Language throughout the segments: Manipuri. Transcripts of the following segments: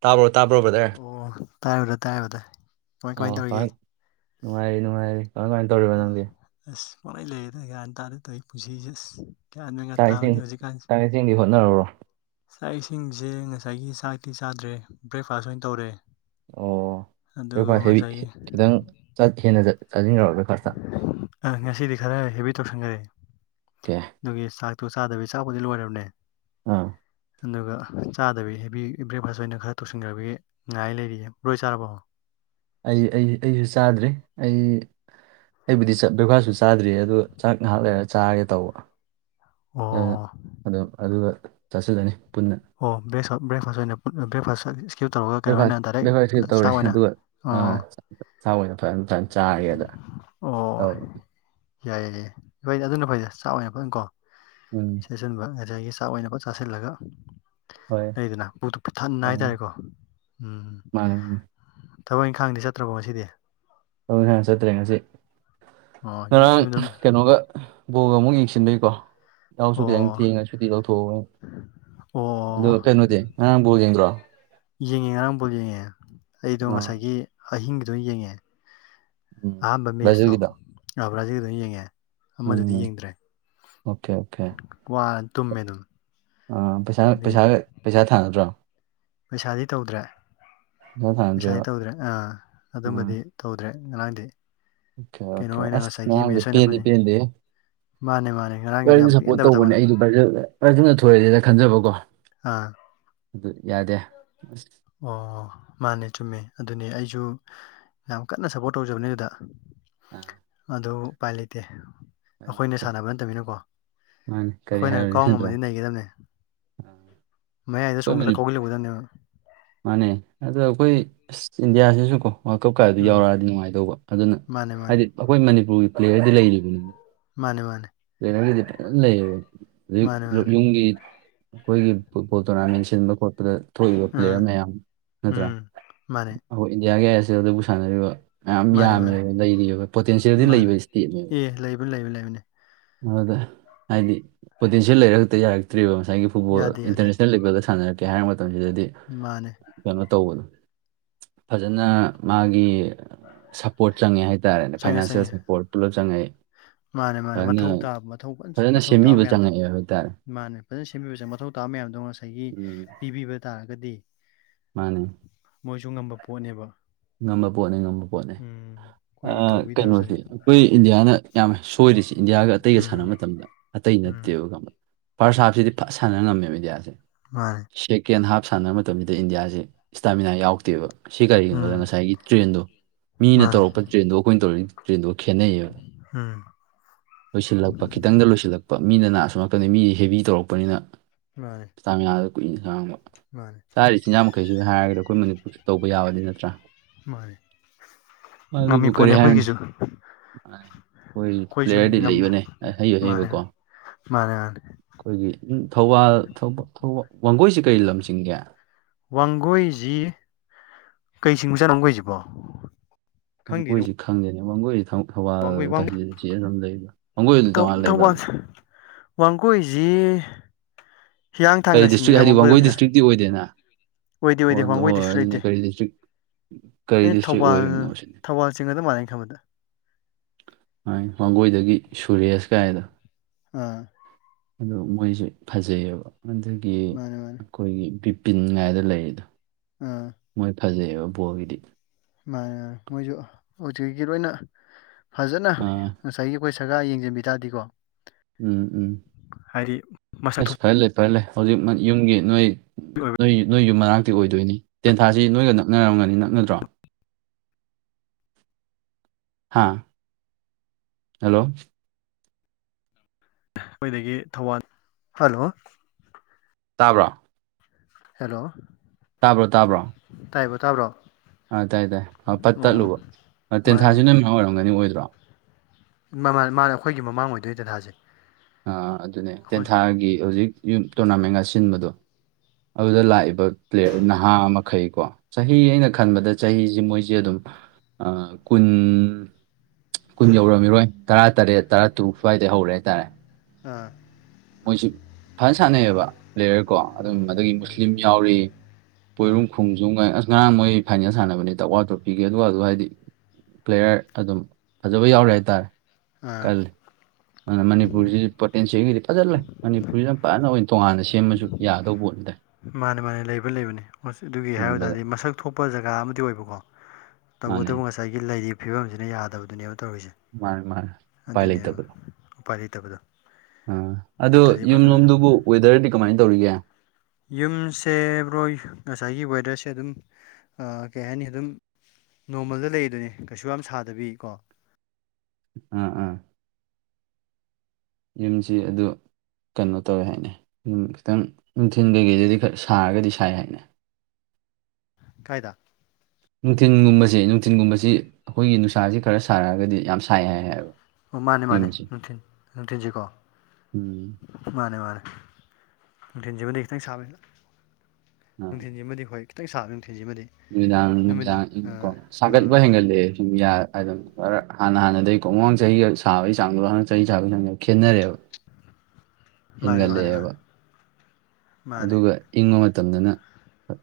ꯇꯥꯕ꯭ꯔꯣ ꯇꯥꯕ꯭ꯔꯣ ꯕ꯭ꯔꯥꯙꯔ ꯑꯣ ꯇꯥꯏꯕꯗ ꯇꯥꯏꯕꯗ ꯀꯃꯥꯏ ꯀꯃꯥꯏꯅ ꯑꯥ ꯇꯧꯔꯤꯒꯦ ꯇꯥꯏ ꯅꯨꯡꯉꯥꯏꯔꯤ ꯅꯨꯡꯉꯥꯏꯔꯤ ꯅꯪꯗꯤ ꯑꯣ ꯑꯁ ꯄꯪꯂꯩ ꯂꯩꯔꯦꯗ ꯒꯌꯥꯟ ꯇꯥꯗꯦ ꯇꯧ ꯑꯩ ꯄꯨꯁꯤꯁꯦ ꯑꯁ ꯒ꯭ꯌꯥꯟꯅꯒ ꯆꯥꯛ ꯏꯁꯤꯡ ꯇꯥꯕꯗꯤ ꯍꯧꯖꯤꯛꯀꯥꯟꯁꯤ ꯆꯥꯛ ꯏꯁꯤꯡꯗꯤ ꯍꯣꯠꯅꯔꯕ꯭ꯔꯣ ꯆꯥꯛ ꯏꯁꯤꯡꯁꯦ ꯉꯁꯥꯏꯒꯤ ꯆꯥꯛꯇꯤ ꯆꯥꯗ꯭ꯔꯦ ꯕ꯭ꯔꯦꯛꯐꯥꯁ ꯑꯣꯏꯅ ꯇꯧꯔꯦ ꯑꯣ ꯑꯗꯨꯒ ꯂ ꯍꯦꯕꯤ ꯉꯁꯥꯏꯒꯤ ꯈꯤꯇꯪ ꯍꯦꯟꯅ ꯆꯥꯁꯤꯟꯈ꯭ꯔꯣꯏ ꯑ ꯉꯁꯤꯗꯤ ꯈꯔ ꯍꯦꯕꯤ ꯇꯧꯁꯟꯈꯔꯦ ꯑꯣ ꯀꯦ ꯑꯗꯨꯒꯤ ꯆꯥꯛꯇꯣ ꯆꯥꯗꯕꯤꯒꯤ ꯆꯥꯛꯄꯨꯗꯤ ꯂꯣꯏꯔꯕꯅꯦ ꯑꯥ ꯑꯗꯨꯒ ꯆꯥꯗꯕꯤ ꯍꯦꯕꯤ ꯕ꯭ꯔꯦꯛꯐꯥꯁ ꯑꯣꯏꯅ ꯈꯔ ꯇꯧꯁꯤꯟꯈ꯭ꯔꯕꯒꯤ ꯉꯥꯏ ꯂꯩꯔꯤꯌꯦ ꯕꯔꯣ ꯍꯣꯢ ꯆꯥꯔꯕꯣ ꯑꯩ ꯑꯩ ꯑꯩꯁꯨ ꯆꯥꯗ꯭ꯔꯔꯤ ꯑꯩ ꯑꯩꯕꯨꯗꯤ ꯆꯠ ꯕ꯭ꯔꯦꯛꯐꯥꯁꯁꯨ ꯆꯥꯗ꯭ꯔꯤ ꯑ ꯑꯗꯨꯣ ꯆꯥꯛ ꯉꯥꯏꯍꯥꯛ ꯂꯩꯔꯒ ꯆꯥꯔꯒꯦ ꯇꯧꯕ ꯑꯣ ꯎꯝ ꯑꯗꯨꯒ ꯆꯥꯁꯤꯜꯂꯅꯤ ꯄꯨꯟꯅ ꯑꯣ ꯕꯔꯦꯛꯁ ꯕ꯭ꯔꯦꯛꯐꯥꯁ ꯑꯣꯏꯅ ꯕ꯭ꯔꯦꯛꯐꯥꯁ ꯁꯤꯞ ꯇꯧꯔꯒ ꯀꯩꯅꯣ ꯕ꯭ꯔꯦꯛꯐꯥꯁ ꯑꯣꯏꯅ ꯗꯥꯏꯔꯦꯛ ꯕ꯭ꯔꯦꯛꯐꯥꯁꯁꯨ ꯆꯥꯛ ꯇꯧꯔꯦ ꯑꯣꯏꯅ ꯑꯗꯨꯒ ꯑꯥ ꯑꯣ ꯆꯥꯛ ꯑꯣꯏꯅ ꯐꯖꯅ ꯐꯖꯅ ꯆꯥꯔꯤꯗ ꯇꯧ ꯌꯥꯏꯌꯦ ꯌꯥꯏꯌꯦ ꯍꯣꯏꯗ ꯑꯗꯨꯅ ꯐꯩꯁꯦ ꯆꯥꯛ ꯑꯣꯏꯅ ꯐꯅꯀꯣ ꯎꯝ ꯆꯁꯤꯟꯕ ꯉꯁꯥꯏꯒꯤ ꯆꯥꯛ ꯑꯣꯏꯅꯕ ꯆꯥꯁꯤꯜꯂꯒ ꯍꯣꯏ ꯂꯩꯗꯅ ꯄꯨꯠꯇꯨ ꯄꯊꯅ ꯃꯥꯅꯦ ꯍꯥꯏꯇꯥꯔꯦꯀꯣ ꯎꯝ ꯃꯥꯅꯦ ꯊꯕꯛ ꯏꯪꯈꯥꯡꯗꯤ ꯆꯠꯇ꯭ꯔꯕꯣ ꯉꯁꯤꯗꯤ ꯑꯗꯨ ꯍꯅ ꯆꯠꯇ꯭ꯔꯦ ꯉꯁꯤ ꯑꯣ ꯉꯔꯥꯡ ꯌꯨꯝꯗ ꯀꯩꯅꯣꯒ ꯕꯣꯜꯒ ꯑꯃꯨꯛ ꯌꯦꯡꯁꯤꯟꯕꯏꯀꯣ ꯏꯅꯥꯎꯁꯨ ꯈꯤꯇꯪ ꯑꯣ ꯊꯦꯡꯉ ꯁꯨꯇꯤ ꯂꯧꯊꯣꯛꯎ ꯑꯩꯅ ꯑꯗꯣ ꯑꯣ ꯀꯩꯅꯣꯗꯤ ꯉꯔꯥꯡ ꯕꯣꯜ ꯌꯦꯡꯗ꯭ꯔꯣ ꯌꯦꯡꯉꯦ ꯉꯔꯥꯡ ꯕꯣꯜ ꯌꯦꯡꯉꯦ ꯑꯩꯗꯣ ꯑꯥ ꯉꯁꯥꯏꯒꯤ ꯑꯍꯤꯡꯒꯤꯗꯣ ꯌꯦꯡꯉꯦ ꯎꯝ ꯑꯍꯥꯟꯕ ꯃꯦꯁꯇꯣ ꯕ꯭ꯔꯥꯖꯤꯜꯒꯤꯗꯣ ꯑꯕ꯭ꯔꯥꯖꯤ ꯑꯗꯨꯝ ꯌꯦꯡꯉꯦ ꯑꯃꯗꯨꯗꯤ ꯎꯝ ꯌꯦꯡꯗ꯭ꯔꯦ ꯑꯣꯀꯦ ꯑꯣꯀꯦ ꯋꯥꯔꯅ ꯇꯨꯝꯃꯦ ꯑꯗꯨꯝ ꯑꯥ ꯄꯩꯁꯥꯒ ꯑꯗꯒꯤ ꯄꯩꯁꯥ ꯄꯩꯁꯥ ꯊꯥꯅꯗ꯭ꯔꯣ ꯄꯩꯁꯥꯗꯤ ꯇꯧꯗ꯭ꯔꯦ ꯄꯩꯁꯥ ꯄꯩꯁꯥꯗꯤ ꯊꯥꯅꯗ꯭ꯔꯦꯕ ꯇꯧꯗ꯭ꯔꯦ ꯑꯥ ꯎꯝ ꯑꯗꯨꯝꯕꯗꯤ ꯇꯧꯗ꯭ꯔꯦ ꯉꯔꯥꯡꯗꯤ ꯑꯣꯀꯦ ꯀꯩꯅꯣ ꯑꯣꯀꯦ ꯑꯣꯏꯅ ꯑꯁ ꯉꯁꯥꯏꯒꯤ ꯉꯔꯥꯡꯗꯤ ꯃꯦꯠꯁ ꯑꯣꯏꯅ ꯄꯦꯟꯗꯤ ꯐꯅꯤ ꯄꯦꯗꯦꯍꯦ ꯃꯥꯅꯦ ꯃꯥꯅꯦ ꯐꯖꯅ ꯌꯥꯝ ꯁꯞꯄꯣꯔꯠ ꯄꯦꯟꯗꯕ ꯊꯕꯛꯅꯦ ꯇꯧꯕꯅꯦ ꯑꯩꯗ ꯐ꯭ꯔꯖꯅ ꯊꯣꯏꯔꯦꯅ ꯈꯟꯖꯕ ꯀꯣ ꯑꯥ ꯑꯗꯨ ꯌꯥꯗꯦ ꯑꯣ ꯃꯥꯅꯦ ꯆꯨꯝꯃꯦ ꯑꯗꯨꯅꯤ ꯑꯩꯁꯨ ꯌꯥꯝ ꯀꯟꯅ ꯁꯞꯄꯣꯔꯠ ꯇꯧꯖꯕꯅꯦ ꯑꯗꯨꯗ ꯑꯥ ꯑꯗꯨ ꯎꯄꯥꯏ ꯂꯩꯇꯦ ꯎꯄꯥꯏ ꯑꯈꯣꯏꯅ ꯂꯩꯇꯦ ꯁꯥꯟꯅꯕ ꯅꯠꯇꯃꯤꯅꯀꯣ ꯃꯥꯅꯤ ꯀꯔꯤ ꯑꯈꯣꯏꯅꯒ ꯍꯥꯏꯔꯨꯅꯤ ꯀꯥꯎ ꯅꯠꯇ꯭ꯔꯥ ꯉꯝꯃꯗꯤ ꯅꯩꯒꯗꯝꯅꯦ ꯑꯩꯈꯣꯏ ꯃꯌꯥꯏꯗ ꯆꯣꯡꯖꯤꯜꯂ ꯃꯅꯤ ꯀꯥꯎꯖꯤꯜꯂꯨꯒꯗꯝꯅꯦꯕ ꯃꯥꯅꯦ ꯑꯗꯣ ꯑꯈꯣꯏ ꯑꯁ ꯏꯟꯗꯤꯌꯥꯁꯤꯁꯨꯀꯣ ꯋꯥꯔꯜ ꯀꯞ ꯀꯥꯏꯗꯤ ꯎꯝ ꯌꯥꯎꯔꯛꯑꯗꯤ ꯅꯨꯡꯉꯥꯏꯗꯧꯕ ꯐꯖꯅ ꯃꯥꯅꯦ ꯃꯥꯅꯦ ꯑꯈꯣꯏ ꯃꯅꯤꯄꯨꯔꯒꯤ ꯄ꯭ꯂꯦꯌꯔꯗꯤ ꯂꯩꯔꯤꯕꯅꯤ ꯃꯥꯅꯦ ꯃꯥꯅꯦ ꯄ꯭ꯂꯦꯌꯔꯒꯗꯤ ꯐꯖꯟ ꯂꯩꯕ ꯍꯧꯖꯤꯛ ꯃꯥꯅꯦ ꯂꯣꯠ ꯃꯥꯅꯦ ꯌꯨꯡꯒꯤ ꯑꯩꯈꯣꯏꯒꯤ ꯐꯨꯠꯕꯣꯜ ꯇꯣꯔꯅꯥꯃꯦꯟ ꯁꯤꯟꯕ ꯈꯣꯠꯄꯗ ꯊꯣꯛꯏꯕ ꯎꯝ ꯄ꯭ꯂꯦꯌꯔ ꯃꯌꯥꯝ ꯅꯠꯇ꯭ꯔꯥ ꯎꯝ ꯃꯥꯅꯦ ꯑꯈꯣꯏ ꯏꯟꯗꯤꯌꯥꯒꯤ ꯑꯥꯏ ꯑꯦꯁ ꯑꯦꯜꯗꯕꯨ ꯁꯥꯟꯅꯔꯤꯕ ꯃꯌꯥꯝ ꯃꯥꯅꯦ ꯃꯥꯅꯦ ꯌꯥꯝꯃꯦꯕ ꯂꯩꯔꯤꯕ ꯄꯣꯇꯦꯟꯁꯤꯌꯦꯜꯗꯤ ꯂꯩꯕ ꯏꯁꯇꯦꯠꯅꯦꯕ ꯑꯗꯨ ꯂꯩꯕ ꯂꯩꯕꯅꯦ ꯑꯗꯨꯗ ꯍꯥꯏꯗꯤ ꯄꯣꯇꯦꯟꯁꯤꯌꯦꯜ ꯂꯩꯔ ꯈꯛꯇ ꯌꯥꯔꯛꯇ꯭ꯔꯤꯕ ꯉꯁꯥꯏꯒꯤ ꯐꯨꯠꯕꯣꯜ ꯌꯥꯗꯦ ꯌꯥꯗꯦ ꯏꯟꯇꯔꯅꯦꯁꯅꯦꯜ ꯂꯦꯕꯦꯜꯗ ꯁꯥꯟꯅꯔꯛꯀꯦ ꯍꯥꯏꯔ ꯃꯇꯝꯁꯤꯗꯗꯤ ꯃꯥꯅꯦ ꯀꯩꯅꯣ ꯇꯧꯕꯗꯣ ꯐꯖꯅ ꯃꯥꯒꯤ ꯁꯞ ꯄꯣꯔꯠ ꯆꯪꯉꯦ ꯍꯥꯏꯇꯥꯔꯦꯅꯦ ꯆꯪꯉꯦ ꯐꯥꯏꯅꯥꯟꯁꯦꯜ ꯆꯪꯉꯦ ꯁꯄꯣꯔꯠ ꯄꯨꯂꯞ ꯆꯪꯉꯦ ꯃꯥꯅꯦ ꯃꯥꯅꯦ ꯃꯊꯧ ꯇꯥꯕ ꯃꯊꯧ ꯐꯟ ꯐꯖꯅ ꯃꯊꯧ ꯇꯥꯕ ꯁꯦꯝꯕꯤꯕ ꯃꯌꯥꯝꯗꯣ ꯆꯪꯉꯛꯑꯦ ꯍꯥꯏꯇꯥꯔꯦ ꯃꯥꯅꯦ ꯐꯖꯅ ꯁꯦꯝꯕꯤꯕꯁꯦ ꯃꯊꯧ ꯇꯥꯕ ꯃꯌꯥꯝꯗꯣ ꯉꯁꯥꯏꯒꯤ ꯎꯝ ꯄꯤꯕꯤꯕ ꯇꯥꯔꯒꯗꯤ ꯃꯥꯅꯦ ꯃꯣꯏꯁꯨ ꯉꯝꯕ ꯄꯣꯠꯅꯦꯕ ꯉꯝꯕ ꯄꯣꯠꯅꯦ ꯉꯝꯕ ꯄꯣꯠꯅꯦ ꯎꯝ ꯑꯩꯈꯣꯏꯒꯤ ꯑꯥ ꯀꯩꯅꯣꯁꯦ ꯇꯧꯕꯤꯗꯕꯖꯅꯤ ꯑꯩꯈꯣꯏ ꯏꯟꯗꯤꯌꯥꯅ ꯌꯥꯝ ꯁꯣꯏꯔꯤꯁꯤ ꯏꯟꯗꯤꯌꯥꯒ ꯑꯇꯩꯒ ꯎꯝ ꯁꯥꯟꯅꯕ ꯃꯇꯝꯗ ꯑꯇꯩ ꯎꯝ ꯅꯠꯇꯦꯕ ꯈꯪꯕ ꯐꯥꯔꯁ ꯍꯥꯞ ꯁꯤꯗꯤ ꯐ ꯁꯥꯟꯅ ꯉꯝꯃꯦꯕ ꯏꯟꯗꯤꯌꯥꯁꯦ ꯃꯥꯅꯦ ꯁꯦꯀꯦꯟ ꯍꯥꯞ ꯁꯥꯟꯅꯕ ꯃꯇꯝꯁꯤꯗ ꯏꯟꯗꯤꯌꯥꯁꯦ ꯏꯁꯇꯥꯃꯤꯅꯥ ꯌꯥꯎꯗꯦꯕ ꯁꯤ ꯀꯔꯤꯒꯤꯅꯣꯗ ꯉꯁꯥꯏ ꯎꯝ ꯒꯤ ꯇ꯭ꯔꯦꯟꯗꯣ ꯃꯤꯅ ꯃꯥꯅꯤ ꯇꯧꯔꯛꯄ ꯇ꯭ꯔꯦꯟꯗꯨꯒ ꯑꯩꯈꯣꯏꯅ ꯇꯧꯔꯛꯏ ꯇ꯭ꯔꯦꯟꯗꯨꯒ ꯈꯦꯠꯅꯩꯌꯦꯕ ꯎꯝ ꯂꯣꯏꯁꯤꯜꯂꯛꯄ ꯈꯤꯇꯪꯗ ꯂꯣꯏꯁꯤꯜꯂꯛꯄ ꯃꯤꯅ ꯅꯥ ꯑꯁꯣꯝ ꯅꯥꯀꯟꯗꯩ ꯃꯤꯗꯤ ꯍꯦꯕꯤ ꯇꯧꯔꯛꯄꯅꯤꯅ ꯃꯥꯅꯦ ꯏꯁꯇꯥꯃꯤꯅꯥꯗꯣ ꯀꯨꯏꯅ ꯈꯥꯡꯕ ꯃꯥꯅꯦ ꯆꯥꯔꯤ ꯆꯤꯟꯖꯥꯛ ꯃꯈꯩꯁꯤꯒ ꯍꯥꯏꯔꯒꯗꯤ ꯑꯩꯈꯣꯏ ꯃꯅꯤꯄꯨꯔꯁꯨ ꯇꯧꯕ ꯌꯥꯕꯗꯤ ꯅꯠꯇ꯭ꯔꯥ ꯃꯥꯅꯦ ꯑꯗꯨꯕꯨ ꯉꯝꯃꯤ ꯀꯔꯤ ꯄꯣꯠꯅꯦ ꯍꯥꯏꯔꯨꯅꯤ ꯑꯩꯈꯣꯏꯒꯤꯁꯨ ꯃꯥꯅꯤ ꯈꯣꯏꯖꯨ ꯑꯩꯈꯣꯏꯁꯨ ꯄ꯭ꯂꯦꯌꯔꯗꯤ ꯂꯩꯕꯅꯦ ꯉꯝꯕ ꯑꯍꯩ ꯃꯥꯅꯦ ꯑꯍꯩꯕꯀꯣ ꯃꯥꯅꯦ ꯃꯥꯅꯦ ꯑꯩꯈꯣꯏꯒꯤ ꯎꯝ ꯊꯧꯕꯥꯜ ꯊꯧꯕꯥ ꯊꯧꯕꯥ ꯋꯥꯡꯒꯣꯏꯁꯤ ꯀꯔꯤ ꯂꯝ ꯆꯤꯡꯒꯦ ꯋꯥꯡꯒꯣꯏꯖꯤ ꯀꯩ ꯆꯤꯡꯕꯖꯥꯠꯅꯣ ꯋꯥꯡꯒꯣꯏꯖꯤꯕꯣ ꯋꯥꯡꯒꯣꯏꯁꯤ ꯈꯪꯗꯦꯅꯦ ꯋꯥꯡꯒꯣꯏꯁꯤ ꯊꯧ ꯊꯧꯕꯥꯜ ꯋꯥꯡꯒꯣꯏ ꯋꯥꯡ ꯀꯟꯁꯇꯤꯇ꯭ꯋꯨꯟꯁꯤ ꯑꯁꯣꯝ ꯂꯩꯕ꯭ꯔꯥ ꯋꯥꯡꯒꯣꯏꯕꯒꯤ ꯇꯣꯉꯥꯟꯅ ꯂꯩꯕ꯭ꯔꯥ ꯑꯗꯨꯝ ꯋꯥꯡꯒꯣꯏꯖꯤ ꯀꯔꯤ ꯍꯤꯌꯥꯡꯊꯥꯡꯒ ꯗꯤꯁꯇ꯭ꯔꯤꯛ ꯆꯤꯡꯉꯤꯖꯥꯠꯂꯥ ꯍꯥꯏꯗꯤ ꯋꯥꯡꯒꯣꯏ ꯋꯥꯡꯒꯣꯏꯔꯣꯝꯁꯦ ꯗꯤꯁꯇ꯭ꯔꯤꯛꯇꯤ ꯑꯣꯏꯗꯦꯅ ꯑꯣꯏꯗꯦ ꯑꯣ ꯑꯣꯏꯗꯦ ꯑꯗꯨ ꯍꯣꯏ ꯋꯥꯡꯒꯣꯏꯗꯁꯨ ꯑꯗꯨꯅꯦ ꯂꯩꯇꯦ ꯀꯔꯤ ꯗꯤꯁꯇ꯭ꯔꯤꯛ ꯀꯔꯤ ꯑꯩꯅ ꯗꯤꯁꯇ꯭ꯔꯤꯛ ꯊꯧꯕꯥꯜ ꯑꯣꯏꯔꯤꯕꯅꯣ ꯁꯤꯅꯤ ꯊꯧꯕꯥꯜ ꯆꯤꯡꯒꯗ ꯃꯥꯜꯂꯦ ꯑꯩ ꯈꯟꯕꯗ ꯃꯥꯥꯏ ꯋꯥꯡꯒꯣꯏꯗꯒꯤ ꯁꯨꯔꯦꯁ ꯀꯥꯏꯗꯣ ꯑꯥ ꯑꯗꯨ ꯃꯣꯏꯁꯦ ꯐꯖꯩꯑꯕ ꯑꯗꯒꯤ ꯃꯥꯅꯦ ꯃꯥꯅꯦ ꯑꯩꯈꯣꯏꯒꯤ ꯕꯤꯄꯤꯟ ꯉꯥꯏꯗ ꯂꯩꯔꯤꯗꯣ ꯑꯥ ꯃꯣꯏ ꯐꯖꯩꯑꯕ ꯕꯣꯜꯒꯤꯗꯤ ꯃꯥꯅꯦ ꯃꯥꯅꯦ ꯃꯣꯏꯖꯨ ꯍꯧꯖꯤꯛꯀꯤ ꯂꯣꯏꯅ ꯐꯖꯅ ꯑꯥ ꯉꯁꯥ ꯁꯥꯏꯒꯤ ꯑꯩꯈꯣꯏ ꯁꯔꯀꯥꯔ ꯌꯦꯡꯖꯟꯕꯤ ꯇꯥꯔꯗꯤꯀꯣ ꯎꯝ ꯎꯝ ꯍꯥꯏꯗꯤ ꯃꯁꯛ ꯑꯦꯁ ꯐꯖ ꯂꯩ ꯇꯣꯏꯂꯦ ꯍꯧꯖꯤꯛ ꯌꯨꯝꯒꯤ ꯅꯣꯏ ꯊꯣꯛꯄꯒꯤ ꯑꯣꯏꯕ ꯅꯣꯏ ꯅꯣꯏ ꯌꯨꯝ ꯃꯅꯥꯛ ꯇꯤ ꯑꯣꯏꯗꯣꯏꯅꯤ ꯇꯦꯟꯊꯥꯁꯤ ꯅꯣꯏꯒ ꯅꯛꯅꯔꯝꯒꯅꯤ ꯅꯛꯅꯗ꯭ꯔꯣ ꯍꯥꯥ ꯍꯜꯂꯣ ꯑꯩꯈꯣꯏꯗꯒꯤ ꯊꯧꯕꯥꯜ ꯍꯜꯂꯣ ꯇꯥꯕ꯭ꯔꯣ ꯍꯦꯜꯂꯣ ꯇꯥꯕ꯭ꯔꯣ ꯇꯥꯕ꯭ꯔꯣ ꯇꯥꯏꯕ ꯇꯥꯕ꯭ꯔꯣ ꯑꯥ ꯇꯥꯏ ꯇꯥꯏ ꯑ ꯄꯠ ꯑꯣ ꯇꯠꯂꯨꯕ ꯇꯦꯟꯊꯥꯁꯤ ꯅ ꯃꯥꯅ ꯃꯌꯥꯝ ꯑꯣꯏꯔꯝꯒꯅꯤ ꯑꯣꯏꯗ꯭ꯔꯣ ꯃꯥ ꯑꯩꯈꯣꯏꯒꯤ ꯃꯃꯥꯡ ꯑꯣꯏꯗꯣꯏꯗ ꯊꯥꯁꯦ ꯑ ꯑꯗꯨꯅꯦ ꯇꯦꯟꯊꯥꯒꯤ ꯍꯧꯖꯤꯛ ꯌꯨꯝ ꯇꯣꯔꯅꯥꯃꯦꯟꯒ ꯁꯤꯟꯕꯗꯣ ꯑꯗꯨꯗ ꯂꯥꯛꯏꯕ ꯄ꯭ꯂꯦꯠ ꯅꯍꯥ ꯃꯈꯩꯀꯣ ꯆꯍꯤ ꯑꯩꯅ ꯈꯟꯕꯗ ꯆꯍꯤꯁꯦ ꯃꯣꯏꯁꯦ ꯑꯗꯨꯝ ꯀꯨꯟ ꯀꯨꯟ ꯌꯧꯔꯝꯃꯤꯔꯣꯏ ꯇꯔꯥ ꯇꯔꯦꯠ ꯇꯔꯥ ꯇꯨꯛ ꯁ꯭ꯋꯥꯏꯗ ꯍꯧꯔꯦ ꯍꯥꯏꯇꯥꯔꯦ ꯑꯥ ꯃꯣꯏꯁꯤ ꯐꯖꯅ ꯁꯥꯟꯅꯩꯑꯕ ꯄ꯭ꯂꯦꯌꯔ ꯀꯣ ꯑꯗꯨꯝ ꯑꯗꯒꯤ ꯃꯨꯁꯂꯤꯝ ꯌꯥꯎꯔꯤ ꯑꯥ ꯄꯣꯏꯔꯨꯝ ꯈꯣꯡꯖꯨꯝ ꯑꯁ ꯉꯔꯥꯡ ꯃꯣꯏ ꯐꯥꯏꯅꯦꯜ ꯁꯥꯟꯅꯕꯅꯦ ꯇꯋꯥ ꯇ꯭ꯔꯣꯞ ꯄꯤꯒꯦ ꯑꯗꯨꯒ ꯑꯗꯨ ꯍꯥꯏꯗꯤ ꯄ꯭ꯂꯦꯌꯔ ꯑꯗꯨꯝ ꯐꯖꯕ ꯌꯥꯎꯔꯦ ꯍꯥꯏꯇꯥꯔꯦ ꯎꯥ ꯀꯜꯂꯤ ꯑꯗꯨꯅ ꯃꯅꯤꯄꯨꯔꯁꯤ ꯄꯣꯇꯦꯟꯁꯤꯦꯜꯒꯤꯗꯤ ꯐꯖ ꯂꯩꯦ ꯃꯅꯤꯄꯨꯔꯁꯤ ꯌꯥꯝ ꯐꯥꯅ ꯑꯣꯏꯅ ꯇꯣꯉꯥꯟꯅ ꯁꯦꯝꯕꯁꯨ ꯌꯥꯒꯗꯧꯕ ꯄꯣꯠ ꯑꯗꯨꯗꯥꯥꯏ ꯃꯥꯅꯦ ꯃꯥꯅꯦ ꯂꯩꯕ ꯂꯩꯕꯅꯤ ꯑꯗꯨꯒꯤ ꯍꯥꯏꯕ ꯌꯦꯡꯕꯗ ꯇꯥꯔꯗꯤ ꯃꯁꯛ ꯊꯣꯛꯄ ꯖꯒꯥ ꯑꯃꯗꯤ ꯑꯣꯏꯕꯀꯣ ꯃꯥꯅꯦ ꯇꯧꯕꯇꯕꯨ ꯉꯁꯥꯏꯒꯤ ꯂꯩꯔꯤꯕ ꯐꯤꯕꯝꯁꯤꯅ ꯌꯥꯗꯕꯗꯨꯅꯦꯕ ꯇꯧꯔꯤꯁꯦ ꯃꯥꯅꯦ ꯃꯥꯅꯦ ꯎꯄꯥꯏ ꯑꯗꯨꯅꯦꯕ ꯂꯩꯇꯕꯗ ꯎꯄꯥꯏ ꯂꯩꯇꯕꯗꯣ ꯑꯥ ꯑꯗꯨꯣ ꯅꯠꯇ꯭ꯔꯗꯤ ꯐꯖꯅ ꯌꯨꯝꯂꯣꯝꯗꯨꯕꯨ ꯋꯦꯗꯔꯗꯤ ꯀꯃꯥꯏꯅ ꯇꯧꯔꯤꯒꯦ ꯌꯨꯝꯁꯦ ꯕ꯭ꯔꯣꯏ ꯉꯁꯥꯏꯒꯤ ꯋꯦꯗꯔꯁꯦ ꯑꯗꯨꯝ ꯀꯩ ꯍꯥꯏꯅꯤ ꯑꯗꯨꯝ ꯅꯣꯔꯃꯜꯗ ꯂꯩꯗꯨꯅꯦ ꯀꯩꯁꯨ ꯌꯥꯝ ꯁꯥꯗꯕꯤꯀꯣ ꯑꯥ ꯑꯥ ꯌꯨꯝꯁꯤ ꯑꯗꯨ ꯀꯩꯅꯣ ꯇꯧꯋꯦ ꯍꯥꯏꯅꯨꯝ ꯈꯤꯇꯪ ꯅꯨꯡꯊꯤꯟ ꯀꯩꯒꯤꯩꯗꯗꯤ ꯈꯔ ꯁꯥꯔꯒꯗꯤ ꯁꯥꯏ ꯍꯥꯏꯅ ꯀꯥꯏꯗ ꯅꯨꯡꯊꯤꯟꯒꯨꯝꯕꯁꯦ ꯅꯨꯡꯊꯤꯟꯒꯨꯝꯕꯁꯤ ꯑꯩꯈꯣꯏꯒꯤ ꯅꯨꯡꯁꯥꯁꯤ ꯈꯔ ꯁꯥꯔꯛꯑꯒꯗꯤ ꯌꯥꯝ ꯁꯥꯏ ꯍꯥꯏ ꯍꯥꯏꯕ ꯑꯣ ꯃꯥꯅꯦ ꯃꯥꯅꯦ ꯌꯨꯝꯁꯤ ꯅꯨꯡꯊꯤꯟ ꯅꯨꯡꯊꯤꯟꯁꯤꯀꯣ ꯎꯝ ꯃꯥꯅꯦ ꯃꯥꯅꯦ ꯊꯤꯟꯁꯤꯕꯗꯤꯈꯤꯇꯪ ꯁꯕꯩꯂ ꯑꯥ ꯅꯨꯡꯊꯤꯟꯁꯤꯃꯗꯤ ꯍꯣꯏ ꯈꯤꯇꯪ ꯁꯥꯕ ꯅꯨꯡꯊꯤꯟꯁꯤꯃꯗꯤ ꯅꯨꯃꯤꯗꯥꯡ ꯅꯨꯃꯤꯠꯅ ꯅꯨꯅꯨꯡꯗꯥꯡ ꯀꯣ ꯑꯥ ꯑꯥ ꯁꯥꯒꯠꯄ ꯑꯥ ꯍꯦꯟꯒꯠꯂꯑꯦ ꯁꯨꯝ ꯌꯥ ꯈꯔ ꯍꯥꯟꯅ ꯍꯥꯟꯅꯗꯒꯤꯩ ꯀꯣꯡꯃꯥꯡ ꯆꯍꯤꯒ ꯁꯥꯕꯒꯤ ꯆꯥꯡꯗꯣ ꯍꯅꯛ ꯆꯍꯤ ꯁꯥꯕꯒꯤ ꯆꯥꯡꯗꯣ ꯈꯦꯠꯅꯔꯦꯕ ꯃꯥꯅꯦ ꯃꯥꯅꯦ ꯃꯥꯅꯦ ꯍꯦꯟꯒꯠꯂꯛꯑꯦꯕ ꯃꯥꯅꯦ ꯑꯗꯨꯒ ꯏꯪꯕ ꯃꯇꯝꯗꯅ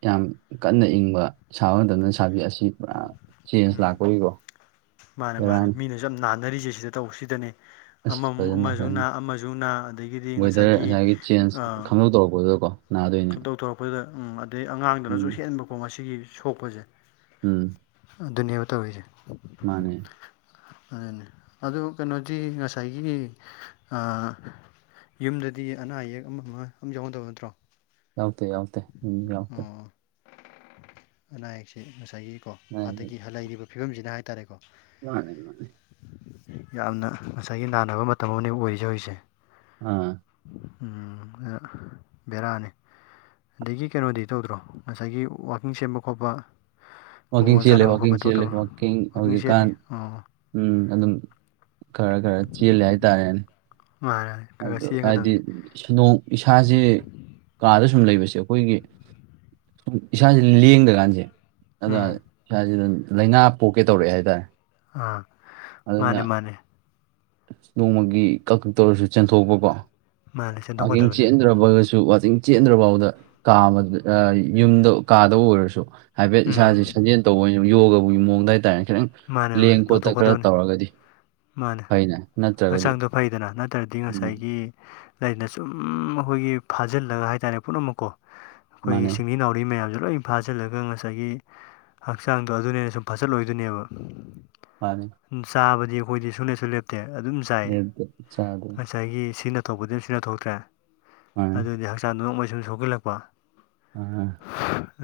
ꯌꯥꯝ ꯀꯟꯅ ꯏꯪꯕ ꯁꯥꯕ ꯃꯇꯝꯗꯅ ꯁꯥꯕꯤ ꯑꯁꯤ ꯄꯨꯔꯥ ꯆꯦꯟꯖ ꯎꯝ ꯂꯥꯛꯀꯣꯔꯤꯀꯣ ꯃꯥꯅꯦ ꯃꯥꯅꯦ ꯃꯤꯅꯁꯨ ꯌꯥꯝ ꯅꯥꯟꯅꯔꯤꯁꯦ ꯁꯤꯗ ꯇꯧ ꯁꯤꯗꯅꯦ ꯑꯁ ꯐꯖꯅ ꯑꯃꯁꯨ ꯅꯥ ꯐꯖꯅ ꯑꯃꯁꯨ ꯅꯥ ꯑꯗꯒꯤꯗꯤ ꯉꯁꯥꯏꯒꯤ ꯇꯣꯀꯣ ꯀꯇꯧꯊꯧꯣꯔꯛꯄꯗꯨꯗ ꯎ ꯑꯗꯩ ꯎꯝ ꯑꯉꯥꯡꯗꯨꯅꯁꯨ ꯍꯦꯟꯕꯀꯣ ꯃꯁꯤꯒꯤ ꯁꯣꯛꯄꯁꯦ ꯎꯝ ꯑꯗꯨꯅꯦꯕ ꯇꯧꯔꯤꯁꯦ ꯃꯥꯅꯦ ꯑꯗꯨꯅꯤ ꯑꯗꯨ ꯀꯩꯅꯣꯗꯤ ꯉꯁꯥꯏꯒꯤ ꯌꯨꯝꯗꯗꯤ ꯑꯅꯥ ꯑꯌꯦꯛ ꯑꯃ ꯑꯃ ꯑ ꯌꯥꯎꯍꯟꯗꯕ ꯅꯠꯇ꯭ꯔꯣ ꯌꯥꯥꯎ ꯇ ꯌꯥꯦ ꯑꯣ ꯑꯅꯥ ꯑꯌꯦꯛꯁꯦ ꯉꯁꯥꯏꯒꯤꯀꯣ ꯃꯥꯅꯦ ꯑꯗꯒꯤ ꯂꯩꯔꯤꯕ ꯐꯤꯕꯝꯁꯤꯗ ꯍꯥꯏꯇꯥꯔꯦꯀꯣ ꯃꯥꯅꯦ ꯃꯥꯅꯦ ꯌꯥꯝꯅ ꯉꯁꯥꯏꯒꯤ ꯅꯥꯅꯕ ꯃꯇꯝ ꯑꯃ ꯑꯣꯏꯔꯤꯁꯦ ꯍꯧꯖꯤꯛꯁꯦ ꯑꯥ ꯎꯝ ꯕꯦꯔꯥꯅꯤ ꯑꯗꯒꯤ ꯀꯩꯅꯣꯗꯤ ꯇꯧꯗ꯭ꯔꯣ ꯉꯁꯥꯏꯒꯤ ꯋꯥꯛꯀꯤꯡ ꯁꯦꯝꯕ ꯈꯣꯠꯄ ꯋꯥꯛꯀꯤꯡ ꯐꯨꯠꯕꯣꯜ ꯆꯦꯜꯂꯦ ꯁꯥꯟꯅꯕ ꯈꯣꯠꯄ ꯋꯥꯛꯀꯤꯡ ꯆꯦꯜꯂꯦ ꯇꯧꯗꯕ꯭ꯔꯣ ꯋꯥꯛꯀꯤꯡ ꯍꯧꯖꯤꯛꯀꯥꯟ ꯆꯦꯜꯂꯤ ꯑꯣ ꯎꯝ ꯑꯗꯨꯝ ꯈꯔ ꯈꯔ ꯆꯦꯜꯂꯦ ꯍꯥꯏꯇꯥꯔꯦꯅꯦ ꯍ ꯑ ꯍꯥꯏꯗꯤ ꯅꯣꯡ ꯏꯁꯥꯥꯁꯦ ꯀꯥꯗ ꯁꯨꯝ ꯂꯩꯕꯁꯦ ꯑꯩꯈꯣꯏꯒꯤ ꯁꯨꯝ ꯏꯁꯥꯥꯁꯦ ꯂꯦꯡꯗꯀꯥꯟꯁꯦ ꯑꯗ ꯎꯝ ꯁ꯭ꯋꯥꯏꯁꯤꯗ ꯂꯥꯏꯅꯥ ꯄꯣꯛꯀꯦ ꯇꯧꯔꯛꯑꯦ ꯍꯥꯏꯇꯥꯔꯦ ꯑꯥ ꯑꯗꯨꯅ ꯃꯥꯅꯦ ꯃꯥꯅꯦ ꯅꯣꯡꯃꯒꯤ ꯀꯛꯇꯧꯔꯁꯨ ꯆꯦꯟꯊꯣꯛꯄꯀꯣ ꯃꯥꯅꯦ ꯑꯡ ꯆꯦꯟꯊꯣꯛꯀꯗꯕꯅꯦ ꯆꯦꯟꯗ꯭ꯔꯕ ꯑꯣꯏꯒꯁꯨ ꯋꯥꯆꯤꯡ ꯆꯦꯟꯗ꯭ꯔꯐꯥꯎꯗ ꯀꯥ ꯌꯨꯝꯗ ꯀꯥꯗ ꯑꯣꯏꯔꯁꯨ ꯍꯥꯏꯐꯦꯠ ꯏꯁꯥꯁꯤ ꯎꯝ ꯁꯥꯖꯦꯜ ꯇꯧꯕ ꯑꯣꯏꯅ ꯌꯣꯒꯕꯨꯒꯤ ꯃꯑꯣꯡꯗ ꯍꯥꯏꯇꯥꯔꯦ ꯈꯤꯇꯪ ꯃꯥꯅꯦ ꯂꯦꯡ ꯃꯥꯅꯦ ꯈꯣꯠꯇ ꯈꯔ ꯇꯧꯊꯣꯛꯀꯗꯕꯅꯦ ꯇꯧꯔꯒꯗꯤ ꯃꯥꯅꯦ ꯐꯩꯅꯦ ꯅꯠꯇ꯭ꯔꯒꯗꯤ ꯍꯛꯆꯥꯡꯗꯣ ꯐꯩꯗꯅ ꯅꯠꯇ꯭ꯔꯗꯤ ꯎꯝ ꯉꯁꯥꯏꯒꯤ ꯂꯩꯅ ꯁꯨꯝ ꯑꯩꯈꯣꯏꯒꯤ ꯐꯥꯖꯤꯜꯂꯒ ꯍꯥꯏꯇꯥꯔꯦ ꯄꯨꯝꯅꯃꯛꯀꯣ ꯃꯥꯅꯦ ꯑꯩꯈꯣꯏꯒꯤ ꯁꯤꯡꯂꯤ ꯅꯥꯎꯔꯤ ꯃꯌꯥꯝꯁꯨ ꯂꯣꯏ ꯐꯥꯖꯤꯜꯂꯒ ꯉꯁꯥꯏꯒꯤ ꯍꯛꯆꯥꯡꯗꯣ ꯑꯗꯨꯅꯦꯅ ꯁꯨꯝ ꯐꯥꯖꯜꯂꯣꯏꯗꯣꯏꯅꯦꯕ ꯃꯥꯅꯤ ꯆꯥꯕꯗꯤ ꯑꯩꯈꯣꯏꯗꯤ ꯁꯨꯡꯅꯩꯁꯨ ꯂꯦꯞꯇꯦ ꯑꯗꯨꯝ ꯆꯥꯏ ꯆꯥꯗ ꯉꯁꯥꯏꯒꯤ ꯁꯤꯅ ꯇꯧꯕꯗꯤ ꯑꯝꯨ ꯂꯧ ꯊꯣꯛꯇ꯭ꯔꯦ ꯃꯥꯅꯦ ꯑꯗꯨꯗꯤ ꯍꯛꯆꯥꯡ ꯅꯣꯡꯃꯩ ꯁꯨꯝ ꯁꯣꯛꯆꯜꯂꯛꯄ ꯑ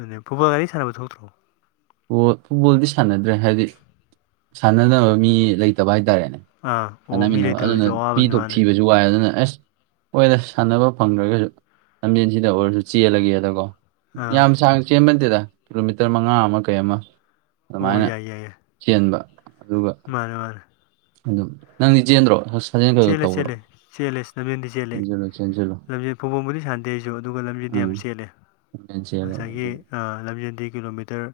ꯑꯗꯨ ꯐꯨꯕꯜ ꯒꯥꯔꯤ ꯁꯥꯟꯅꯕ ꯊꯣꯛꯇ꯭ꯔꯣ ꯑꯣ ꯐꯨꯠꯕꯣꯜꯗꯤ ꯁꯥꯟꯅꯗ꯭ꯔꯦ ꯍꯥꯏꯕꯗꯤ ꯁꯥꯟꯅꯅꯕ ꯃꯤ ꯂꯩꯇꯕ ꯍꯥꯏꯇꯥꯔꯦꯅꯦ ꯑꯥ ꯑꯣ ꯃꯤ ꯁꯥꯟꯅꯃꯤꯟꯅꯕ ꯑꯗꯨꯅ ꯂꯩꯇꯕꯁꯨ ꯑꯋꯥꯕꯅꯤ ꯄꯤꯗꯣꯛ ꯃꯥꯅꯦ ꯊꯤꯕꯁꯨ ꯋꯥꯏ ꯑꯗꯨꯅ ꯑꯦꯁ ꯍꯣꯏꯗ ꯁꯥꯟꯅꯕ ꯐꯪꯗ꯭ꯔꯒꯁꯨ ꯂꯝꯖꯦꯟꯁꯤꯗ ꯑꯣꯏꯔꯁꯨ ꯆꯦꯜꯂꯒꯦꯗꯀꯣ ꯑꯥ ꯌꯥꯝ ꯁꯥꯡꯅ ꯆꯦꯟꯕꯟꯗꯦꯗ ꯀꯤꯂꯣꯃꯤꯇꯔ ꯃꯉꯥ ꯑꯃ ꯀꯩ ꯑꯃ ꯑꯣ ꯑꯗꯨꯃꯥꯏꯅ ꯌꯥꯏ ꯌꯥꯏ ꯌꯥꯏ ꯆꯦꯟꯕ ꯑꯗꯨꯒ ꯃꯥꯅꯦ ꯃꯔ ꯑꯗꯨꯝ ꯅꯪꯗꯤ ꯆꯦꯟꯗ꯭ꯔꯣ ꯑ ꯆꯦꯜꯂꯦ ꯆꯦꯜꯂꯦ ꯆꯦꯜꯂꯦ ꯂꯝꯖꯦꯟꯗꯤ ꯆꯦꯜꯂꯦ ꯆꯦꯟꯁꯤꯜꯂꯨ ꯆꯦꯟꯁꯤꯜꯂꯨ ꯂꯝꯖꯦꯟ ꯐꯣꯡꯐꯝꯕꯨꯗꯤ ꯁꯥꯟꯗꯦ ꯑꯗꯩꯁꯨ ꯑꯗꯨꯒ ꯂꯝꯁꯤꯗꯤ ꯎꯝ ꯌꯥꯝ ꯆꯦꯜꯠꯂꯦ ꯂꯝꯖꯦꯟ ꯆꯦꯜꯂꯦ ꯉꯁꯥꯏꯒꯤ ꯑꯗꯨꯅꯤ ꯂꯝꯖꯦꯟꯗꯤ ꯀꯤꯂꯣꯃꯤꯇꯔ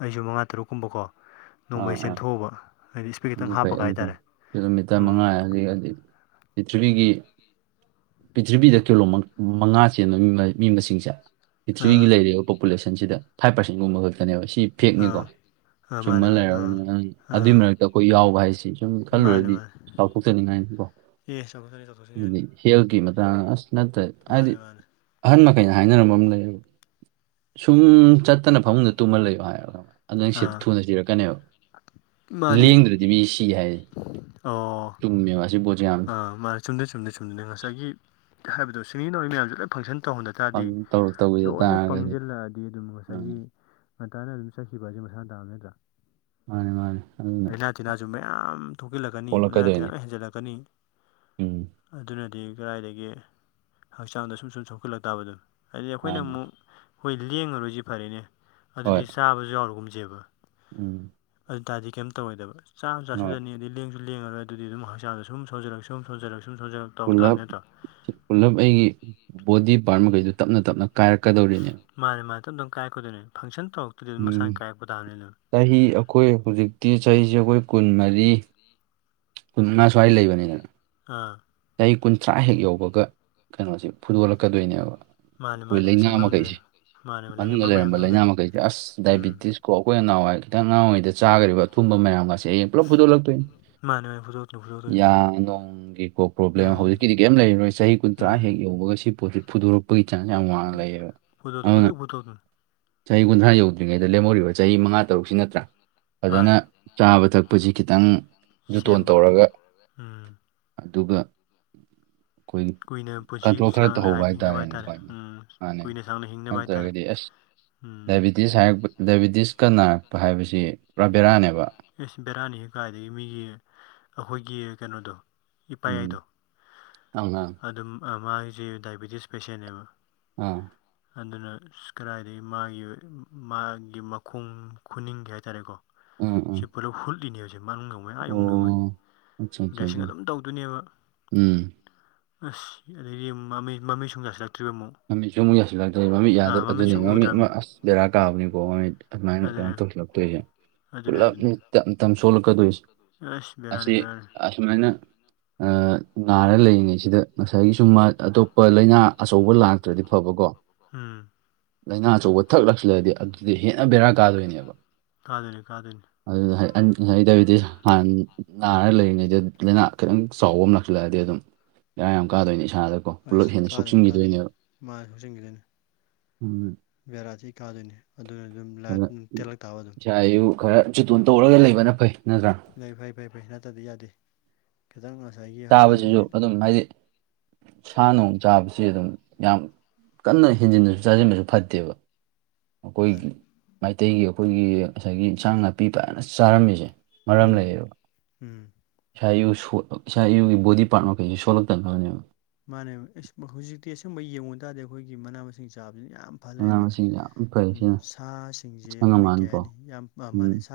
ꯑꯩꯁꯨ ꯃꯉꯥ ꯇꯔꯨꯛꯀꯨꯝꯕꯀꯣ ꯑꯥ ꯅꯣꯡꯃꯩ ꯑꯥ ꯆꯦꯟꯊꯣꯛꯑꯕ ꯍꯥꯏꯗꯤ ꯏꯁꯄꯤꯛ ꯑꯗꯨ ꯈꯤꯇꯪ ꯐꯩ ꯍꯥꯞꯄꯒ ꯑꯗꯨ ꯐꯩ ꯍꯥꯏꯇꯥꯔꯦ ꯀꯤꯂꯣꯃꯤꯇꯔ ꯎꯝ ꯃꯉꯥ ꯍꯧꯖꯤꯛ ꯍꯧꯖꯤꯛ ꯄ꯭ꯔꯤꯊꯤꯕꯤꯒꯤ ꯄ꯭ꯔꯤꯊꯤꯔꯤꯕꯕꯤꯗ ꯀꯤꯂꯣ ꯃꯉꯥ ꯆꯦꯟꯕ ꯃꯤ ꯃꯁꯤꯡꯁꯦ ꯄ꯭ꯔꯤꯊ꯭ꯤꯕꯤꯒꯤ ꯑꯥ ꯂꯩꯔꯤꯕ ꯄꯣꯄꯨꯂꯦꯁꯟꯁꯤꯗ ꯐꯥꯏꯚ ꯄꯥꯔꯁꯦꯟꯒꯨꯝꯕ ꯈꯛꯇꯅꯦꯕ ꯁꯤ ꯑꯥ ꯐꯦꯛꯅꯤꯀꯣ ꯑꯥ ꯁꯨꯝꯕ ꯃꯥꯅꯦ ꯃꯥꯅꯦ ꯑꯥ ꯂꯩꯔꯒꯅꯤ ꯑꯗꯨꯏ ꯑꯥ ꯃꯔꯛꯇ ꯑꯩꯈꯣꯏ ꯌꯥꯎꯕ ꯍꯥꯏꯁꯤ ꯁꯨꯝ ꯃꯥꯅꯦ ꯈꯜꯂꯨꯔꯗꯤ ꯃꯥꯅꯦ ꯆꯥꯎꯊꯣꯛꯆꯅꯤꯡꯉꯥꯏꯅꯤ ꯀꯣ ꯑꯦ ꯆꯠꯊꯣꯛꯁꯅꯤ ꯆꯠꯊꯣꯛꯁꯤꯅꯤ ꯌꯥꯅꯤ ꯍꯦꯒꯈꯤ ꯃ ꯑꯁ ꯅꯠꯇ ꯍꯥꯏꯗꯤ ꯃꯥꯅꯦ ꯃꯥꯅꯦ ꯑꯍꯟ ꯃꯈꯩꯅ ꯍꯥꯏꯅꯔꯝꯕ ꯑꯃ ꯂꯩꯌꯦꯕ ꯁꯨꯝ ꯆꯠꯇꯅ ꯐꯃꯨꯡꯗ ꯇꯨꯝꯃ ꯂꯩꯌꯣ ꯍꯥꯏ ꯅꯪ ꯑꯥ ꯊꯨꯅ ꯊꯤꯔꯛꯀꯅꯦꯕ ꯃꯥꯅꯦ ꯂꯦꯡꯗ꯭ꯔꯗꯤ ꯃꯤ ꯁꯤ ꯍꯥꯏ ꯇꯨꯝꯃꯦꯕ ꯑꯁꯤ ꯄꯣꯠꯁꯦ ꯌꯥꯝꯗ ꯃꯥ ꯆꯨꯝꯗꯦ ꯆꯨꯝꯗꯦ ꯆꯨꯝꯗꯗ ꯉꯁꯥꯏꯒꯤ ꯍꯥꯏꯕꯗꯣ ꯁꯤꯡꯅꯤꯅꯕꯧꯏ ꯃꯌꯥꯝꯦ ꯂꯞ ꯐꯪꯁꯟ ꯇꯧꯍꯟꯗ ꯇꯥꯔꯗꯤ ꯇꯧ ꯇꯧꯕꯤꯗ ꯂꯣꯏꯅ ꯇꯥꯔꯒꯗꯤ ꯄꯪꯁꯤꯜꯂꯛꯑꯗꯤ ꯑꯗꯨꯝ ꯃꯥꯅꯤ ꯉꯁꯥꯏꯒꯤ ꯉꯟꯇꯥꯅ ꯑꯗꯨꯝ ꯆꯠꯈꯤꯕꯁꯦ ꯃꯁꯥ ꯇꯥꯕ ꯅꯠꯇ꯭ꯔꯥ ꯃꯥꯅꯤ ꯃꯥꯅꯤ ꯑꯗꯨꯅ ꯂꯥꯏꯅꯥ ꯇꯤꯟꯅꯥꯁꯨ ꯃꯌꯥꯝ ꯊꯣꯛꯤꯜꯂꯛꯀꯅꯤ ꯂꯥꯏꯅꯥ ꯇꯤꯟꯅꯥ ꯄꯣꯛꯂꯛꯀꯗꯣꯏꯅꯤ ꯂ ꯍꯦꯟꯖꯤꯜꯂꯛꯀꯅꯤ ꯎꯝ ꯑꯗꯨꯅꯗꯤ ꯀꯗꯥꯏꯗꯒꯤ ꯍꯛꯆꯥꯡꯗ ꯁꯨꯝ ꯁꯨꯝ ꯁꯣꯛꯈꯠꯂꯛ ꯇꯥꯕ ꯑꯗꯨꯣ ꯍꯥꯏꯗꯤ ꯑꯩꯈꯣꯏꯅ ꯃꯥꯅꯤ ꯑꯃꯨꯛ ꯍꯣꯏ ꯂꯦꯡꯉꯔꯣꯏꯁꯤ ꯐꯔꯦꯅꯦ ꯍꯣꯏ ꯑꯗꯨꯗꯤ ꯆꯥꯕꯁꯨ ꯌꯥꯎꯔꯨꯒꯨꯝꯁꯦꯕ ꯎꯝ ꯑꯗꯨ ꯇꯥꯔꯗꯤ ꯀꯩꯝꯇ ꯇꯧꯔꯣꯏꯗꯕ ꯆꯥꯝ ꯍꯣꯏ ꯆꯥꯁꯤꯜꯂꯅꯤ ꯑ ꯑꯗꯨꯗꯤ ꯂꯦꯡꯁꯨ ꯂꯦꯡꯉꯔꯣꯏ ꯑꯗꯨꯗꯤ ꯑꯗꯨꯝ ꯍꯛꯆꯥꯡꯗ ꯁꯨꯝ ꯊꯧꯖꯔꯛ ꯁꯨꯝ ꯊꯣꯟꯖꯂꯛ ꯁꯨꯝ ꯊꯖꯛ ꯄꯨꯂꯞ ꯄꯨꯂꯞ ꯑꯩꯒꯤ ꯕꯣꯗꯤ ꯄꯥꯔꯠ ꯃꯈꯩꯗꯨ ꯇꯞꯅ ꯇꯞꯅ ꯀꯥꯏꯔꯛꯀꯗꯧꯔꯤꯅꯦꯕ ꯃꯥꯅꯦ ꯃꯥ ꯇꯞ ꯇꯞ ꯀꯥꯏꯔꯛꯀꯗꯣꯏꯅꯦ ꯐꯪꯁꯟ ꯇꯧꯔꯛꯇꯗꯤ ꯑꯗꯨꯝ ꯎꯝ ꯃꯁꯥꯅ ꯀꯥꯏꯔꯛꯄ ꯇꯥꯝꯅꯤ ꯑꯗꯨꯝ ꯆꯍꯤ ꯑꯩꯈꯣꯏ ꯍꯧꯖꯤꯛꯇꯤ ꯆꯍꯤꯁꯦ ꯑꯩꯈꯣꯏ ꯀꯨꯟ ꯃꯔꯤ ꯀꯨꯟꯃꯉꯥ ꯁ꯭ꯋꯥꯏ ꯂꯩꯕꯅꯤꯗꯅ ꯑ ꯆꯍꯤ ꯀꯨꯟꯊ꯭ꯔꯥ ꯍꯦꯛ ꯌꯧꯕꯒ ꯀꯩꯅꯣꯁꯦ ꯐꯨꯗꯣꯛꯂꯛꯀꯗꯣꯏꯅꯦꯕ ꯃꯥꯅꯦ ꯑꯩꯈꯣꯏ ꯃꯥꯅꯦ ꯂꯩꯅꯥ ꯉꯁꯥꯏ ꯃꯅꯨꯡꯗ ꯂꯩ ꯃꯈꯩꯁꯦ ꯃꯥꯅꯦ ꯃꯅꯨꯡꯗ ꯃꯌꯥꯝ ꯂꯩꯔꯝꯕ ꯃꯅꯨꯡꯗ ꯂꯩꯥꯏꯅꯥ ꯃꯈꯩꯁꯦ ꯑꯁ ꯎꯝ ꯗꯥꯏꯕꯤꯇꯤꯁꯀꯣ ꯑꯩꯈꯣꯏꯅ ꯅꯥꯍꯥꯋꯥꯏ ꯈꯤꯇꯪ ꯑꯉꯥꯡ ꯑꯣꯏꯔꯤꯉꯩꯗ ꯆꯥꯈꯔꯤꯕ ꯑꯊꯨꯝꯕ ꯃꯌꯥꯝꯒꯁꯦ ꯍꯌꯦꯡ ꯄꯨꯂꯞ ꯐꯨꯗꯣꯛꯂꯛꯇꯣꯏꯅꯤ ꯃꯥꯅꯦ ꯃ ꯐꯨꯗꯣꯛꯇꯤ ꯐꯨꯗꯣꯔꯛꯅꯤ ꯌꯥ ꯅꯣꯡꯒꯤ ꯀꯣꯛ ꯄ꯭ꯔꯣꯕ꯭ꯂꯦꯝ ꯍꯧꯖꯤꯛꯀꯤꯗꯤ ꯀꯔꯤꯝ ꯂꯩꯔꯣꯏ ꯆꯍꯤ ꯀꯨꯟꯊ꯭ꯔꯥ ꯎꯝ ꯍꯦꯛ ꯌꯧꯕꯒ ꯁꯤ ꯄꯣꯠꯁꯤ ꯐꯨꯗꯣꯔꯛꯄ ꯄꯩ ꯆꯥꯁ ꯌꯥꯝ ꯋꯥꯡꯅ ꯂꯩꯌꯦꯕ ꯐꯨꯗꯣꯛꯇꯣꯏ ꯑꯗꯨꯅ ꯐꯨꯗꯣꯛ ꯐꯨꯗꯣꯛꯇꯣꯏꯅꯤ ꯆꯍꯤ ꯀꯨꯟꯊ꯭ꯔꯥ ꯌꯧꯗ꯭ꯔꯤꯉꯩꯗ ꯂꯦꯝꯍꯧꯔꯤꯕ ꯆꯍꯤ ꯃꯉꯥ ꯇꯔꯨꯛꯁꯤ ꯅꯠꯇ꯭ꯔꯥ ꯐꯖꯅ ꯃꯥꯅꯦ ꯆꯥꯕ ꯊꯛꯄꯁꯤ ꯈꯤꯇꯪ ꯖꯨꯇꯣꯟ ꯁꯦꯝꯕ ꯇꯧꯔꯒ ꯎꯝ ꯑꯗꯨꯒ ꯎꯝ ꯑꯩꯈꯣꯏꯒꯤ ꯀꯨꯏꯅ ꯄꯨꯟꯁꯤ ꯀꯟꯇ꯭ꯔꯣꯜ ꯈꯔ ꯁꯥꯡꯅ ꯇꯧꯍꯧꯕ ꯍꯥꯏ ꯍꯤꯡꯅꯕ ꯍꯥꯏꯇꯥꯔꯦꯅꯦ ꯍꯥꯏꯇꯥꯔꯦ ꯈꯥꯏꯅ ꯎꯝ ꯍꯥꯟꯅꯩ ꯀꯨꯏꯅ ꯁꯥꯡꯅ ꯍꯤꯡꯅꯕ ꯍꯥꯏꯇꯥꯔꯦ ꯑꯗꯨꯇꯥꯔꯒꯗꯤ ꯑꯦꯁ ꯎꯝ ꯗꯥꯏꯕꯤꯇꯤꯁ ꯍꯥꯏꯔꯛꯄ ꯗꯥꯏꯕꯤꯇꯤꯁꯀ ꯅꯥꯔꯛꯄ ꯍꯥꯏꯕꯁꯤ ꯄꯨꯔꯥꯕꯦꯔꯥꯅꯦꯕ ꯑꯦꯁ ꯕꯦꯔꯥꯅꯤ ꯀꯥꯏꯗꯒꯤ ꯃꯤꯒꯤ ꯑꯩꯈꯣꯏꯒꯤ ꯀꯩꯅꯣꯗꯣ ꯎꯝ ꯏꯄꯥꯥꯌꯥꯏꯗꯣ ꯑꯉꯥꯡ ꯑꯗꯨꯝ ꯃꯥꯁꯦ ꯗꯥꯏꯕꯤꯇꯤꯁ ꯄꯦꯁꯦꯟꯅꯦꯕ ꯑꯥ ꯑꯗꯨꯅ ꯀꯗꯥꯏꯗꯒꯤ ꯃꯥꯒꯤ ꯃꯥꯒꯤ ꯃꯈꯣꯡ ꯈꯨꯅꯤꯡꯒꯤ ꯍꯥꯏꯇꯥꯔꯦꯀꯣ ꯎꯝ ꯎꯝ ꯁꯤ ꯄꯨꯂꯞ ꯍꯨꯠꯂꯤꯅꯦ ꯍꯧꯁꯦ ꯃꯥꯅꯅꯨꯡꯉ ꯑ ꯑꯣ ꯌꯧꯅ ꯑꯠꯆꯥ ꯑꯠꯆꯥ ꯗ꯭ꯔꯦꯁꯤꯡ ꯑꯠꯆꯥ ꯑꯗꯨꯝ ꯇꯧꯗꯣꯏꯅꯦꯕ ꯎꯝ ꯑꯁ ꯑꯗꯩꯗꯤ ꯃꯃꯤ ꯃꯃꯤꯠꯁꯨ ꯌꯥꯁꯤꯜꯂꯛꯇ꯭ꯔꯤꯕ ꯑꯃꯨꯛ ꯃꯃꯤꯠꯁꯨ ꯑꯃꯨꯛ ꯌꯥꯁꯤꯜꯂꯛꯇ꯭ꯔꯦ ꯃꯃꯤꯠ ꯑꯥ ꯌꯥꯗꯕ ꯑꯗꯨꯅꯤ ꯃꯃꯤꯠꯁꯨ ꯃꯃꯤꯠ ꯑꯃ ꯎꯗ꯭ꯔꯕꯅꯦ ꯑꯁ ꯕꯦꯔꯥ ꯀꯥꯕꯅꯤꯀꯣ ꯃꯃꯤꯠ ꯑꯗꯨꯃꯥꯏꯅ ꯀꯩꯅꯣ ꯑꯗꯨꯅꯦ ꯇꯧꯁꯤꯜꯂꯛꯇꯣꯏꯁꯦ ꯑꯗꯨꯅꯦ ꯄꯨꯂꯞ ꯑꯗꯨꯅꯦ ꯊꯣꯛꯀꯗꯣꯏꯁꯦ ꯑꯁ ꯑꯁꯤ ꯕꯦꯔꯥꯅꯤ ꯕꯦꯔꯥꯅꯤ ꯑꯁꯨꯃꯥꯏꯅ ꯅꯥꯔ ꯂꯩꯔꯤꯉꯩꯁꯤꯗ ꯉꯁꯥꯏꯒꯤ ꯁꯨꯝ ꯑꯇꯣꯞꯄ ꯂꯥꯏꯅꯥ ꯑꯆꯧꯕ ꯂꯥꯛꯇ꯭ꯔꯗꯤ ꯐꯕꯀꯣ ꯎꯝ ꯂꯥꯏꯅꯥ ꯑꯆꯧꯕ ꯊꯛꯂꯛꯁꯤꯂꯗꯤ ꯑꯗꯨꯗ ꯍꯦꯟꯅ ꯕꯦꯔꯥ ꯀꯥꯗꯣꯏꯅꯦꯕ ꯀꯥꯗꯣꯏꯅꯤ ꯀꯥꯗꯣꯏꯅꯤ ꯑꯗꯨꯗ ꯗꯥꯏꯕꯤꯇꯤꯁ ꯍꯥꯟꯅ ꯅꯥꯔꯒ ꯂꯩꯔꯤꯉꯩꯗ ꯂꯥꯏꯅꯥ ꯈꯤꯇꯪ ꯆꯥꯎꯕ ꯑꯃ ꯂꯛꯁꯤꯜꯂꯛꯑꯗꯤ ꯑꯗꯨꯝ ꯏꯔꯥꯡ ꯌꯥꯝ ꯀꯥꯗꯣꯏꯅꯤ ꯏꯁꯥꯗ ꯀꯣ ꯄꯨꯂꯞ ꯍꯦꯟꯅ ꯁꯣꯛꯆꯟꯈꯤꯗꯣꯏꯅꯦꯕ ꯃꯥ ꯍꯧꯖꯤꯟꯈꯤꯗꯅꯤ ꯀꯥꯗꯣꯏꯅꯤ ꯑꯗꯨꯅ ꯑꯗꯨꯝ ꯎꯝ ꯂꯥꯏꯠ ꯇꯦꯜꯂꯛ ꯇꯥꯕ ꯑꯗꯨꯝ ꯏꯁꯥ ꯏꯎ ꯈꯔ ꯖꯨꯇꯣꯟ ꯇꯧꯔꯒ ꯂꯩꯕꯅ ꯐꯩ ꯅꯇꯔ ꯂꯩ ꯐꯩ ꯐꯩ ꯐꯩ ꯅꯠꯇꯗꯤ ꯌꯥꯗꯦ ꯈꯤꯇꯪ ꯉꯁꯥꯏꯒꯤ ꯆꯥꯕꯁꯤꯁꯨ ꯍꯛꯆꯥꯡꯁꯦ ꯑꯗꯨꯝ ꯍꯥꯏꯗꯤ ꯁꯥ ꯅꯨꯡ ꯆꯥꯕꯁꯤ ꯑꯗꯨꯝ ꯌꯥꯝ ꯀꯟꯅ ꯍꯦꯟꯖꯤꯟꯅꯁꯨ ꯆꯥꯁꯤꯟꯕꯁꯨ ꯐꯠꯇꯦꯕ ꯃꯥꯅꯦ ꯑꯩꯈꯣꯏꯒꯤ ꯃꯩꯇꯩꯒꯤ ꯑꯩꯈꯣꯏꯒꯤ ꯉꯁꯥꯏꯒꯤ ꯏꯟꯁꯥꯡ ꯅꯥꯄꯤ ꯐꯖꯅ ꯆꯥꯔꯝꯃꯤꯁꯦ ꯃꯔꯝ ꯎꯝ ꯂꯩꯌꯦꯕ ꯎꯝ ꯏꯁꯥ ꯏꯎ ꯁꯣꯠꯂ ꯏꯁꯥ ꯏꯎꯒꯤ ꯕꯣꯗꯤ ꯄꯥꯔꯠ ꯃꯈꯩꯁꯦ ꯁꯣꯛꯂꯛꯇꯅꯅꯕꯅꯦꯕ ꯃꯥꯅꯦ ꯍꯧꯖꯤꯛꯇꯤ ꯑꯁꯤꯒꯨꯝꯕ ꯌꯦꯡꯉꯨ ꯇꯥꯔꯗꯤ ꯑꯩꯈꯣꯏꯒꯤ ꯃꯅꯥ ꯃꯁꯤꯡ ꯆꯥꯕꯁꯤꯅ ꯌꯥꯝ ꯐ ꯃꯅꯥ ꯂꯩꯔꯝꯃꯦꯗ ꯃꯁꯤꯡ ꯌꯥꯝ ꯐꯩ ꯎ ꯁꯤꯅ ꯁꯥꯁꯤꯡꯁꯦ ꯑꯁꯪ ꯀꯣꯏ ꯀꯌꯥ ꯑꯃꯥꯟꯀꯣ ꯍꯥꯏꯅꯤ ꯌꯥꯝ ꯎꯝ ꯃꯥꯥꯟꯅꯩ ꯁꯥ